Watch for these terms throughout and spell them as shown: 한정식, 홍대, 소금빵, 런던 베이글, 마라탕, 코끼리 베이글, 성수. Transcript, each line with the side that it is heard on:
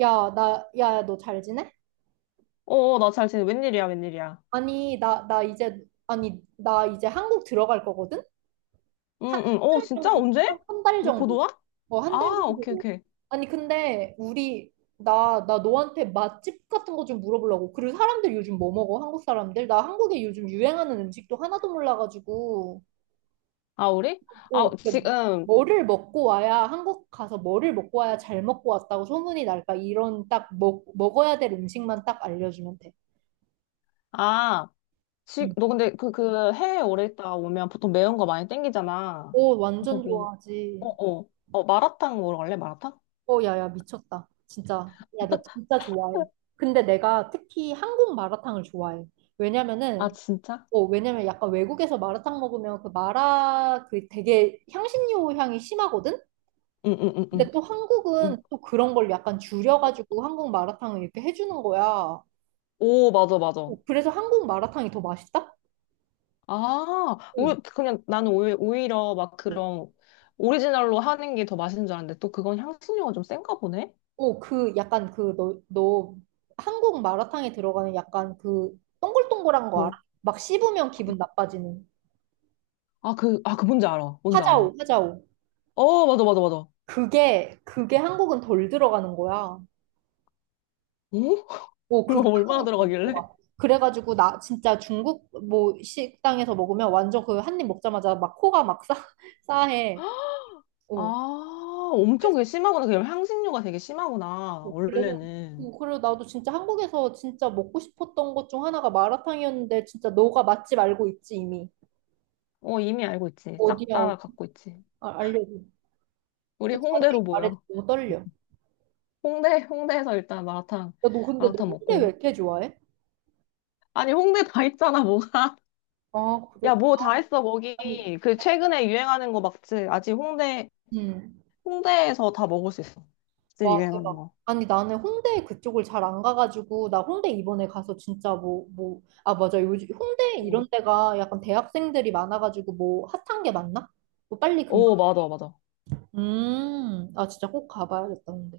right: 야, 야, 너 잘 지내?
left: 어, 어, 나 잘 지내. 웬일이야, 웬일이야.
right: 아니, 나 이제 한국 들어갈 거거든?
left: 응, 응. 어,
right: 한 달
left: 진짜?
right: 정도,
left: 언제?
right: 한 달
left: 이제 곧
right: 정도.
left: 와?
right: 어, 한 달
left: 아,
right: 정도.
left: 오케이, 오케이.
right: 아니, 근데, 나 너한테 맛집 같은 거 좀 물어보려고. 그리고 사람들 요즘 뭐 먹어? 한국 사람들? 나 한국에 요즘 유행하는 음식도 하나도 몰라가지고.
left: 아, 우리? 아,
right: 오 근데
left: 지금,
right: 한국 가서 뭐를 먹고 와야 잘 먹고 왔다고 소문이 날까? 이런 딱 먹어야 될 음식만 딱 알려주면 돼.
left: 아,
right: 응.
left: 너 근데 그 해외 오래 있다 오면 보통 매운 거 많이 땡기잖아.
right: 오,
left: 그래서
right: 완전
left: 뭐, 어,
right: 좋아하지.
left: 어. 어, 마라탕 먹으러 갈래? 마라탕?
right: 어, 야, 야, 미쳤다. 진짜. 야, 나 진짜 좋아해. 근데 내가 특히 한국 마라탕을 좋아해.
left: 아,
right: 왜냐면은,
left: 진짜?
right: 어, 왜냐면 약간 외국에서 마라탕 먹으면 그 마라 그 되게 향신료 향이 심하거든?
left: 응, 응, 응, 응.
right: 근데 또
left: 응.
right: 한국은 또 그런 걸 약간
left: 어,
right: 줄여가지고 한국 마라탕을 이렇게 해주는 거야. 어,
left: 오, 맞아, 맞아.
right: 그래서 한국 마라탕이 더 맛있다?
left: 아,
right: 어,
left: 우리, 그냥 나는 오히려 막
right: 어.
left: 그런 오리지널로 하는 게 더 맛있는 줄 알았는데 또 그건 향신료가 좀 센가 보네?
right: 오, 그 약간 그 너 한국 마라탕에 들어가는 약간 그 동글동글한 거
left: 뭐라?
right: 알아? 막 씹으면 기분 나빠지는
left: 그 뭔지 알아. 뭔지 알아.
right: 하자오, 하자오.
left: 어, 맞아, 맞아, 맞아. 어?
right: 그게 한국은 덜 들어가는 거야. 오,
left: 그럼
right: 그게
left: 얼마나
right: 한국은 덜
left: 들어가길래?
right: 들어가. 그래가지고 나 진짜 중국 뭐 식당에서 먹으면 완전 그 한 입 먹자마자 막 코가 막 싸해. 오.
left: 아, 엄청
right: 그래서
left: 그게 심하구나. 그럼 향신료가 되게 심하구나.
right: 그래서
left: 원래는.
right: 오, 그리고 나도 진짜 한국에서 진짜 먹고 싶었던 것 중 하나가 마라탕이었는데 진짜 너가 맛집 알고 있지 이미.
left: 어, 이미 알고 있지. 싹
right: 어디야, 어디야.
left: 다 갖고 있지.
right: 아, 알려줘.
left: 우리
right: 더 자세히
left: 홍대로
right: 말해줘.
left: 모여.
right: 너무 떨려. 야,
left: 홍대에서 일단 마라탕,
right: 너 근데 너
left: 마라탕
right: 홍대 왜
left: 먹고.
right: 이렇게 좋아해?
left: 아니, 홍대 다 있잖아, 뭐가.
right: 아, 그래?
left: 야, 뭐 다 했어, 거기.
right: 아니,
left: 그 최근에 유행하는 거 막지.
right: 음.
left: 홍대에서 다 먹을 수 있어. 지금
right: 와,
left: 유행하는
right: 대박.
left: 거.
right: 아니, 나는 홍대 그쪽을 잘 안 가가지고, 나 홍대 이번에 가서 진짜 아, 맞아. 요즘 홍대
left: 응.
right: 이런 데가 약간 대학생들이 많아가지고, 뭐, 핫한 게 맞나? 뭐, 빨리 금,
left: 오, 맞아, 맞아.
right: 아, 진짜 꼭 가봐야겠다, 근데.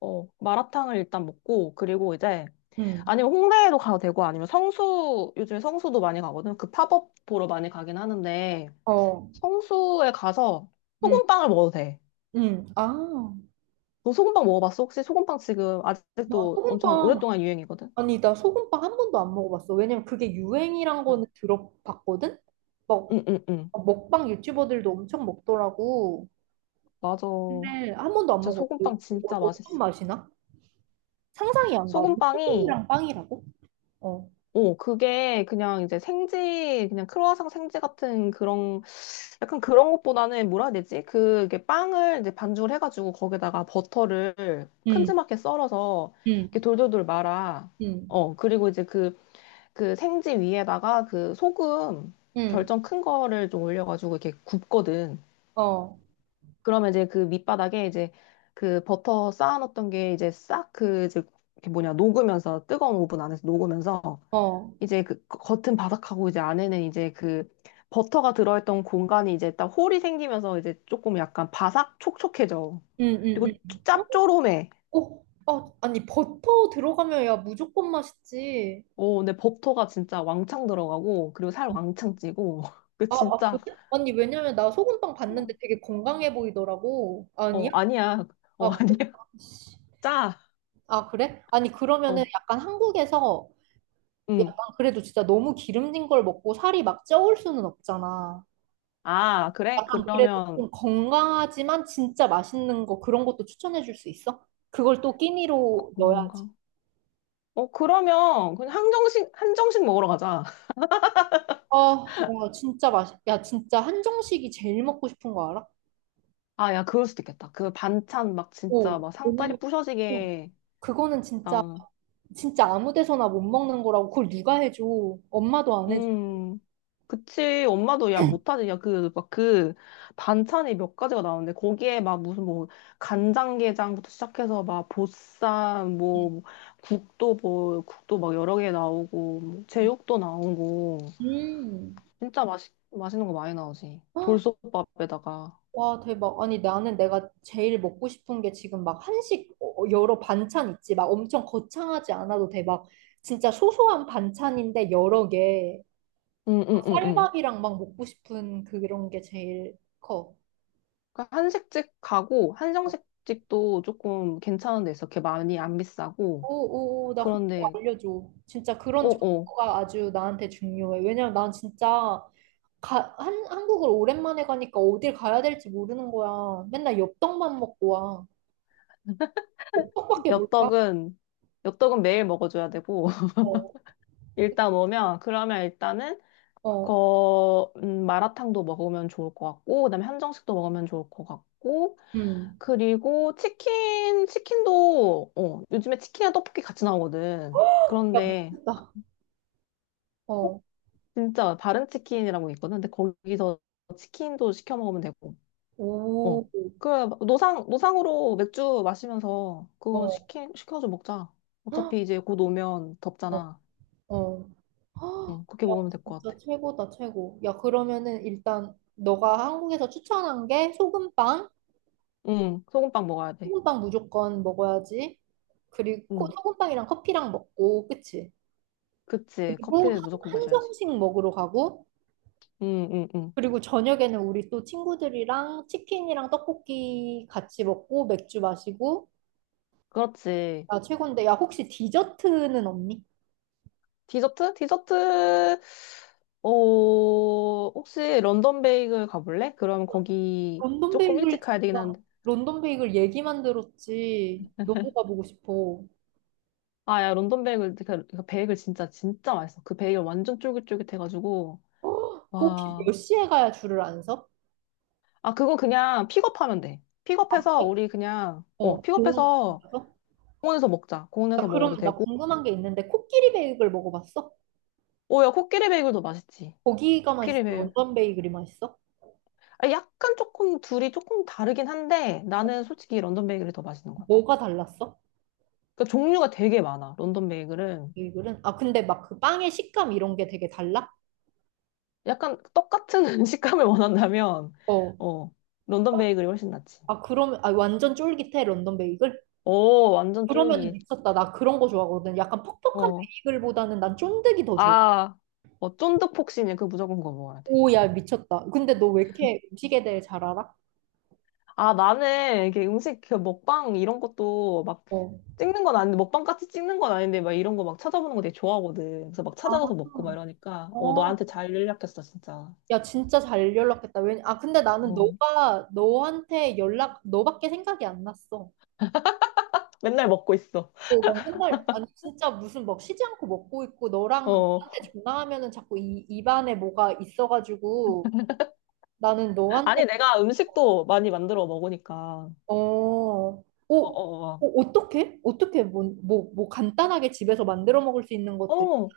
left: 어, 마라탕을 일단 먹고, 그리고 이제,
right: 음,
left: 아니면 홍대에도 가도 되고, 아니면 성수, 요즘에 성수도 많이 가거든. 그 팝업 보러 많이 가긴 하는데,
right: 어,
left: 성수에 가서
right: 음,
left: 소금빵을 먹어도 돼.
right: 아,
left: 너 소금빵 먹어봤어? 혹시 소금빵 지금
right: 나
left: 아직도 엄청
right: 소금빵
left: 오랫동안 유행이거든?
right: 아니, 나 소금빵 한 번도 안 먹어봤어. 왜냐면 그게 유행이란
left: 어.
right: 거는 들어봤거든? 막,
left: 응, 응, 응.
right: 먹방 유튜버들도 엄청 먹더라고.
left: 맞아.
right: 근데 한 번도 안
left: 진짜
right: 먹었어.
left: 소금빵
right: 어,
left: 진짜
right: 어떤
left: 맛있어.
right: 맛이나? 상상이 안 가.
left: 소금빵이
right: 소금이랑 빵이라고? 어.
left: 오, 그게 그냥 이제 생지, 그냥 크루아상 생지 같은 그런, 약간 그런 것보다는 뭐라 해야 되지? 그, 게 빵을 이제 반죽을 해가지고 거기다가 버터를
right: 응,
left: 큼지막하게 썰어서
right: 응,
left: 이렇게 돌돌돌 말아.
right: 응,
left: 어, 그리고 이제 그, 그 생지 위에다가 그 소금
right: 응,
left: 결정 큰 거를 좀 올려가지고 이렇게 굽거든.
right: 어,
left: 그러면 이제 그 밑바닥에 이제 그 버터 쌓아놨던 게 이제 싹 그 이제 이렇게 뭐냐, 녹으면서 뜨거운 오븐 안에서 녹으면서
right: 어,
left: 이제 그 겉은 바삭하고 이제 안에는 이제 그 버터가 들어있던 공간이 이제 딱 홀이 생기면서 이제 조금 약간 바삭 촉촉해져.
right: 응, 응,
left: 그리고
right: 응.
left: 짭조름해.
right: 어, 아, 아니, 버터 들어가면 야, 무조건 맛있지.
left: 오, 근데 버터가 진짜 왕창 들어가고 그리고 살 왕창 찌고 그
right: 아, 아, 그래?
left: 진짜
right: 아니, 왜냐면 나 소금빵 봤는데 되게 건강해 보이더라고.
left: 어
right: 아니야?
left: 아니야. 어
right: 아, 그래?
left: 아니야. 짜.
right: 아, 그래? 아니, 그러면은
left: 어.
right: 약간 한국에서
left: 응.
right: 약간 그래도 진짜 너무 기름진 걸 먹고 살이 막 쪄올 수는 없잖아.
left: 아, 그래?
right: 약간 그래도
left: 그러면
right: 좀 건강하지만 진짜 맛있는 거 그런 것도 추천해 줄 수 있어? 그걸 또 끼니로 넣어야지.
left: 건강. 어, 그러면 그냥 한정식 먹으러 가자.
right: 아, 야, 진짜 맛있, 야, 진짜 한정식이 제일 먹고 싶은 거 알아?
left: 아, 야, 그럴 수도 있겠다. 그 반찬 막 진짜
right: 오,
left: 막
right: 왜냐면
left: 상다리
right: 또
left: 부셔지게
right: 그거는 진짜,
left: 나오는
right: 진짜 아무 데서나 못 먹는 거라고 그걸 누가 해줘. 엄마도 안 해줘.
left: 음, 그치. 엄마도 야, 못하지. 야, 그, 막 그, 반찬이 몇 가지가 나오는데, 거기에 막 무슨 뭐, 간장게장부터 시작해서 막, 보쌈, 뭐, 국도 뭐, 국도 막 여러 개 나오고, 뭐 제육도 나오고,
right: 음.
left: 진짜 맛있, 맛있는 거 많이 나오지. 돌솥밥에다가.
right: 와, 대박. 아니, 나는 내가 제일 먹고 싶은 게 지금 막 한식 어, 어, 여러 반찬 있지. 막 엄청 거창하지 않아도 돼. 막 진짜 소소한 반찬인데 여러 개.
left: 응, 응,
right: 막
left: 응, 응.
right: 쌀밥이랑 막 먹고 싶은 그런 게 제일 커.
left: 그러니까 한식집 가고, 한정식집도 조금 괜찮은 데 있어. 이렇게 많이 안 비싸고,
right: 오, 오, 오, 나 그거
left: 그런데,
right: 알려줘. 진짜 그런
left: 어어.
right: 정보가 아주 나한테 중요해. 왜냐면 난 진짜 한국을 오랜만에 가니까 어딜 가야 될지 모르는 거야. 맨날 엽떡만 먹고 와. 엽떡밖에 몰라.
left: 엽떡은 엽떡은 매일 먹어줘야 되고
right: 어,
left: 일단 오면 그러면 일단은
right: 어,
left: 거 마라탕도 먹으면 좋을 것 같고 그다음에 한정식도 먹으면 좋을 것 같고
right: 음.
left: 그리고 치킨도 어 요즘에 치킨이랑 떡볶이 같이 나오거든
right: 야,
left: 그런데
right: 미쳤다. 어,
left: 진짜 바른 치킨이라고 있거든 근데 거기서 치킨도 시켜 먹으면 되고 어
right: 오,
left: 그 노상으로 맥주 마시면서 그거
right: 어,
left: 시키 시켜서 먹자
right: 헉,
left: 어차피 이제 곧 오면
right: 어,
left: 덥잖아
right: 어. 헉,
left: 응, 그렇게
right: 야,
left: 먹으면 될 것
right: 진짜
left: 같아.
right: 최고다, 최고. 야, 그러면은 일단 너가 한국에서 추천한 게 소금빵?
left: 응, 소금빵 먹어야 돼.
right: 소금빵 무조건 먹어야지. 그리고 코-
left: 응,
right: 소금빵이랑 커피랑 먹고, 그치?
left: 그치.
right: 그리고 한-
left: 커피는 무조건 마셔야지.
right: 한정식 먹으러 가고,
left: 응, 응, 응.
right: 그리고 저녁에는 우리 또 친구들이랑 치킨이랑 떡볶이 같이 먹고, 맥주 마시고,
left: 그렇지.
right: 아, 최고인데. 야, 혹시 디저트는 없니?
left: 디저트? 디저트, 어, 혹시 런던 베이글 가볼래? 그럼 거기
right: 런던
left: 조금
right: 베이글
left: 일찍 가야 되긴
right: 진짜
left: 한데.
right: 런던 베이글 얘기만 들었지 너무 가보고 싶어.
left: 아, 야, 런던 베이글, 그, 그 베이글 진짜, 진짜 맛있어. 그 베이글 완전 쫄깃쫄깃해가지고.
right: 어, 그 혹시 몇
left: 와.
right: 시에 가야 줄을 안 서?
left: 아, 그거 그냥 픽업하면 돼. 픽업해서 우리 그냥,
right: 어,
left: 어,
right: 공원 같은
left: 픽업해서
right: 데서?
left: 공원에서 먹자.
right: 야,
left: 공원에서 먹어도
right: 그럼 나
left: 되고.
right: 궁금한 게 있는데 코끼리 베이글 먹어봤어?
left: 오, 야, 코끼리 베이글도 맛있지.
right: 거기가 맛있어?
left: 코끼리배.
right: 런던 베이글이 맛있어?
left: 아, 약간 조금 둘이 조금 다르긴 한데 나는 솔직히 런던 베이글이 더 맛있는 것 같아.
right: 뭐가 달랐어?
left: 그러니까 종류가 되게 많아. 런던 베이글은
right: 베이글은? 아 근데 막 그 빵의 식감 이런 게 되게 달라?
left: 약간 똑같은 식감을 원한다면
right: 어.
left: 어 런던 베이글이 훨씬 낫지.
right: 아 그러면 아 완전 쫄깃해 런던 베이글?
left: 오 완전
right: 그러면
left: 쫄깃.
right: 미쳤다. 나 그런 거 좋아하거든. 약간 퍽퍽한
left: 어.
right: 베이글보다는 난 쫀득이 더 좋아.
left: 아, 어, 쫀득폭신이야. 그 무조건 그거 먹어야 돼.
right: 오, 야, 미쳤다. 근데 너 왜 이렇게 음식에 대해 잘 알아?
left: 아, 나는 이게 음식 그 먹방 이런 것도 막
right: 어.
left: 찍는 건 아닌데 먹방 같이 찍는 건 아닌데 막 이런 거 막 찾아보는 거 되게 좋아하거든. 그래서 막
right: 아,
left: 찾아가서 먹고 막 이러니까 어
right: 어.
left: 너한테 잘 연락했어 진짜.
right: 야, 진짜 잘 연락했다. 왜, 아, 근데 나는
left: 어,
right: 너가, 너한테 연락, 너밖에 생각이 안 났어.
left: 맨날 먹고 있어.
right: 어, 막 맨날, 아니, 진짜 무슨 막 쉬지 않고 먹고 있고, 너랑,
left: 어.
right: 너한테 전화하면은 자꾸 입안에 뭐가 있어가지고, 나는 너한테,
left: 아니, 내가 음식도 많이 만들어 먹으니까.
right: 어, 어,
left: 어,
right: 어,
left: 어,
right: 어떻게? 어떻게, 뭐 간단하게 집에서 만들어 먹을 수 있는
left: 어.
right: 것들,
left: 어.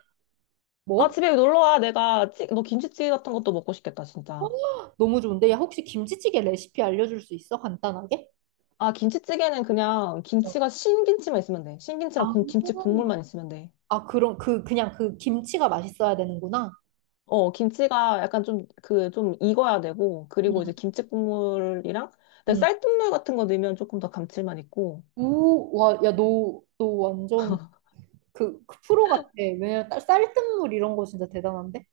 left: 아,
right: 뭐?
left: 집에 놀러 와. 너 김치찌개 같은 것도 먹고 싶겠다, 진짜.
right: 너무 좋은데? 야, 혹시 김치찌개 레시피 알려줄 수 있어? 간단하게?
left: 아, 김치찌개는 그냥
right: 어.
left: 김치가 신김치만 있으면 돼. 신김치랑
right: 아,
left: 김치 국물만 있으면 돼.
right: 아, 그럼 그 그냥 그 김치가 맛있어야 되는구나.
left: 어, 김치가 약간 좀, 그, 좀 익어야 되고, 그리고 이제 김치 국물이랑, 근데
right: 응.
left: 쌀뜨물 같은 거 넣으면 조금 더 감칠맛 있고,
right: 오, 와, 야, 너 완전 그 프로 같아. 왜냐면 쌀뜨물 이런 거 진짜 대단한데?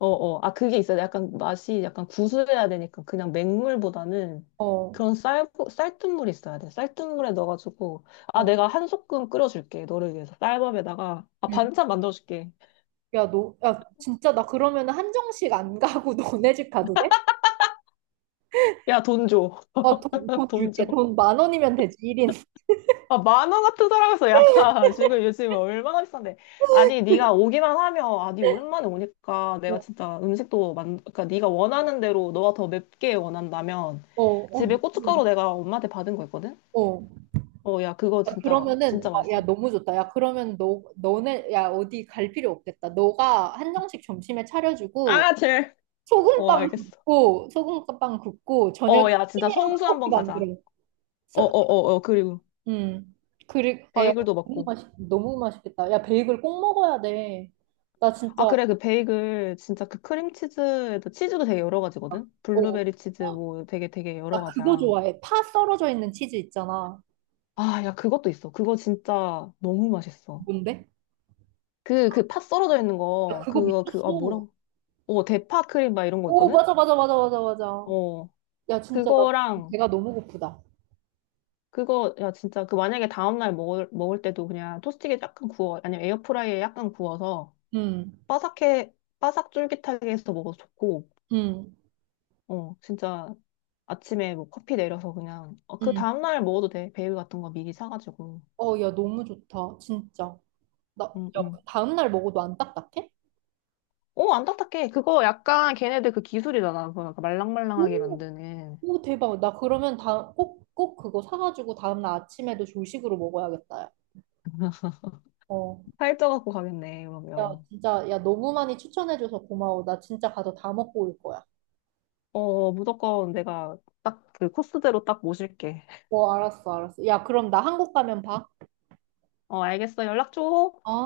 left: 어어. 아, 그게 있어요. 약간 맛이 약간 구수해야 되니까 그냥 맹물보다는
right: 어,
left: 그런 쌀, 쌀뜨물이 있어야 돼. 쌀뜨물에 넣어가지고, 아,
right: 어,
left: 내가 한 소끔 끓여줄게. 너를 위해서. 쌀밥에다가. 아,
right: 응.
left: 반찬 만들어줄게.
right: 야, 너, 야, 진짜 나 그러면 한정식 안 가고 너네 집 가도 돼?
left: 야, 돈 줘.
right: 어, 돈, 돈
left: 돈 줘.
right: 줄게. 돈 만 원이면 되지, 1인.
left: 아, 10,000원 같은 사람에서 야, 지금 요즘 얼마나 비싼데. 아니, 네가 오기만 하면, 아, 네 오랜만에 오니까 내가
right: 어,
left: 진짜 음식도 만, 그러니까 네가 원하는 대로 너가 더 맵게 원한다면
right: 어,
left: 집에
right: 어,
left: 고춧가루 내가 엄마한테 받은 거 있거든?
right: 어.
left: 어, 야, 그거
right: 야,
left: 진짜,
right: 그러면은
left: 진짜
right: 어, 야
left: 맛있어.
right: 너무 좋다. 야 그러면 너 너네 야 어디 갈 필요 없겠다. 너가 한정식 점심에 차려주고
left: 아, 젤. 어,
right: 소금빵
left: 알겠어.
right: 굽고 소금빵 굽고 저녁에
left: 어, 야, 진짜
right: 튀김이랑
left: 성수
right: 떡볶이
left: 한번 가자.
right: 만들어.
left: 어,
right: 서-
left: 어, 어, 어, 그리고
right: 음 그리고 아야
left: 베이글도
right: 너무
left: 먹고.
right: 맛있 너무 맛있겠다. 야 베이글 꼭 먹어야 돼. 나
left: 아,
right: 진짜
left: 그래, 그 베이글, 진짜 그 크림치즈에도 치즈도 되게 여러 가지거든?
right: 어나
left: 블루베리 치즈 뭐 되게 되게 여러
right: 그거
left: 가지야.
right: 좋아해. 파 썰어져 있는 치즈 있잖아.
left: 아, 야, 그것도 있어. 그거 진짜 너무 맛있어.
right: 뭔데?
left: 그, 그 팥 썰어져 있는
right: 야
left: 거,
right: 그거
left: 그거, 그, 아,
right: 미쳤어.
left: 뭐라고? 어, 대파 크림 막 이런 거
right: 오
left: 있거든?
right: 맞아 맞아 맞아 맞아 맞아.
left: 어,
right: 야 진짜 나
left: 그거랑
right: 배가 너무 고프다.
left: 그거, 야, 진짜, 그 만약에 다음날 먹을, 먹을 때도 그냥 토스트기에 약간 구워, 아니면 에어프라이에 약간 구워서
right: 음.
left: 바삭해, 바삭 쫄깃하게 해서 먹어도 좋고,
right: 응,
left: 어, 진짜 아침에 뭐 커피 내려서 그냥, 어, 그
right: 응.
left: 다음날 먹어도 돼. 베일 같은 거 미리 사가지고.
right: 어, 야, 너무 좋다. 진짜. 나,
left: 응,
right: 야,
left: 응.
right: 다음날 먹어도 안 딱딱해?
left: 오, 안 딱딱해. 그거 약간 걔네들 그 기술이잖아. 그 약간 말랑말랑하게
right: 오,
left: 만드는.
right: 오, 대박. 나 그러면 다, 꼭, 꼭 그거 사가지고 다음날 아침에도 조식으로 먹어야겠다. 야. 어.
left: 살쪄갖고 가겠네,
right: 야,
left: 그러면.
right: 진짜, 야, 너무 많이 추천해줘서 고마워. 나 진짜 가서 다 먹고 올 거야.
left: 어, 어, 무조건 내가 딱 그 코스대로 딱 모실게.
right: 어, 알았어, 알았어. 야, 그럼 나 한국 가면 봐.
left: 어, 알겠어. 연락 줘.
right: 어?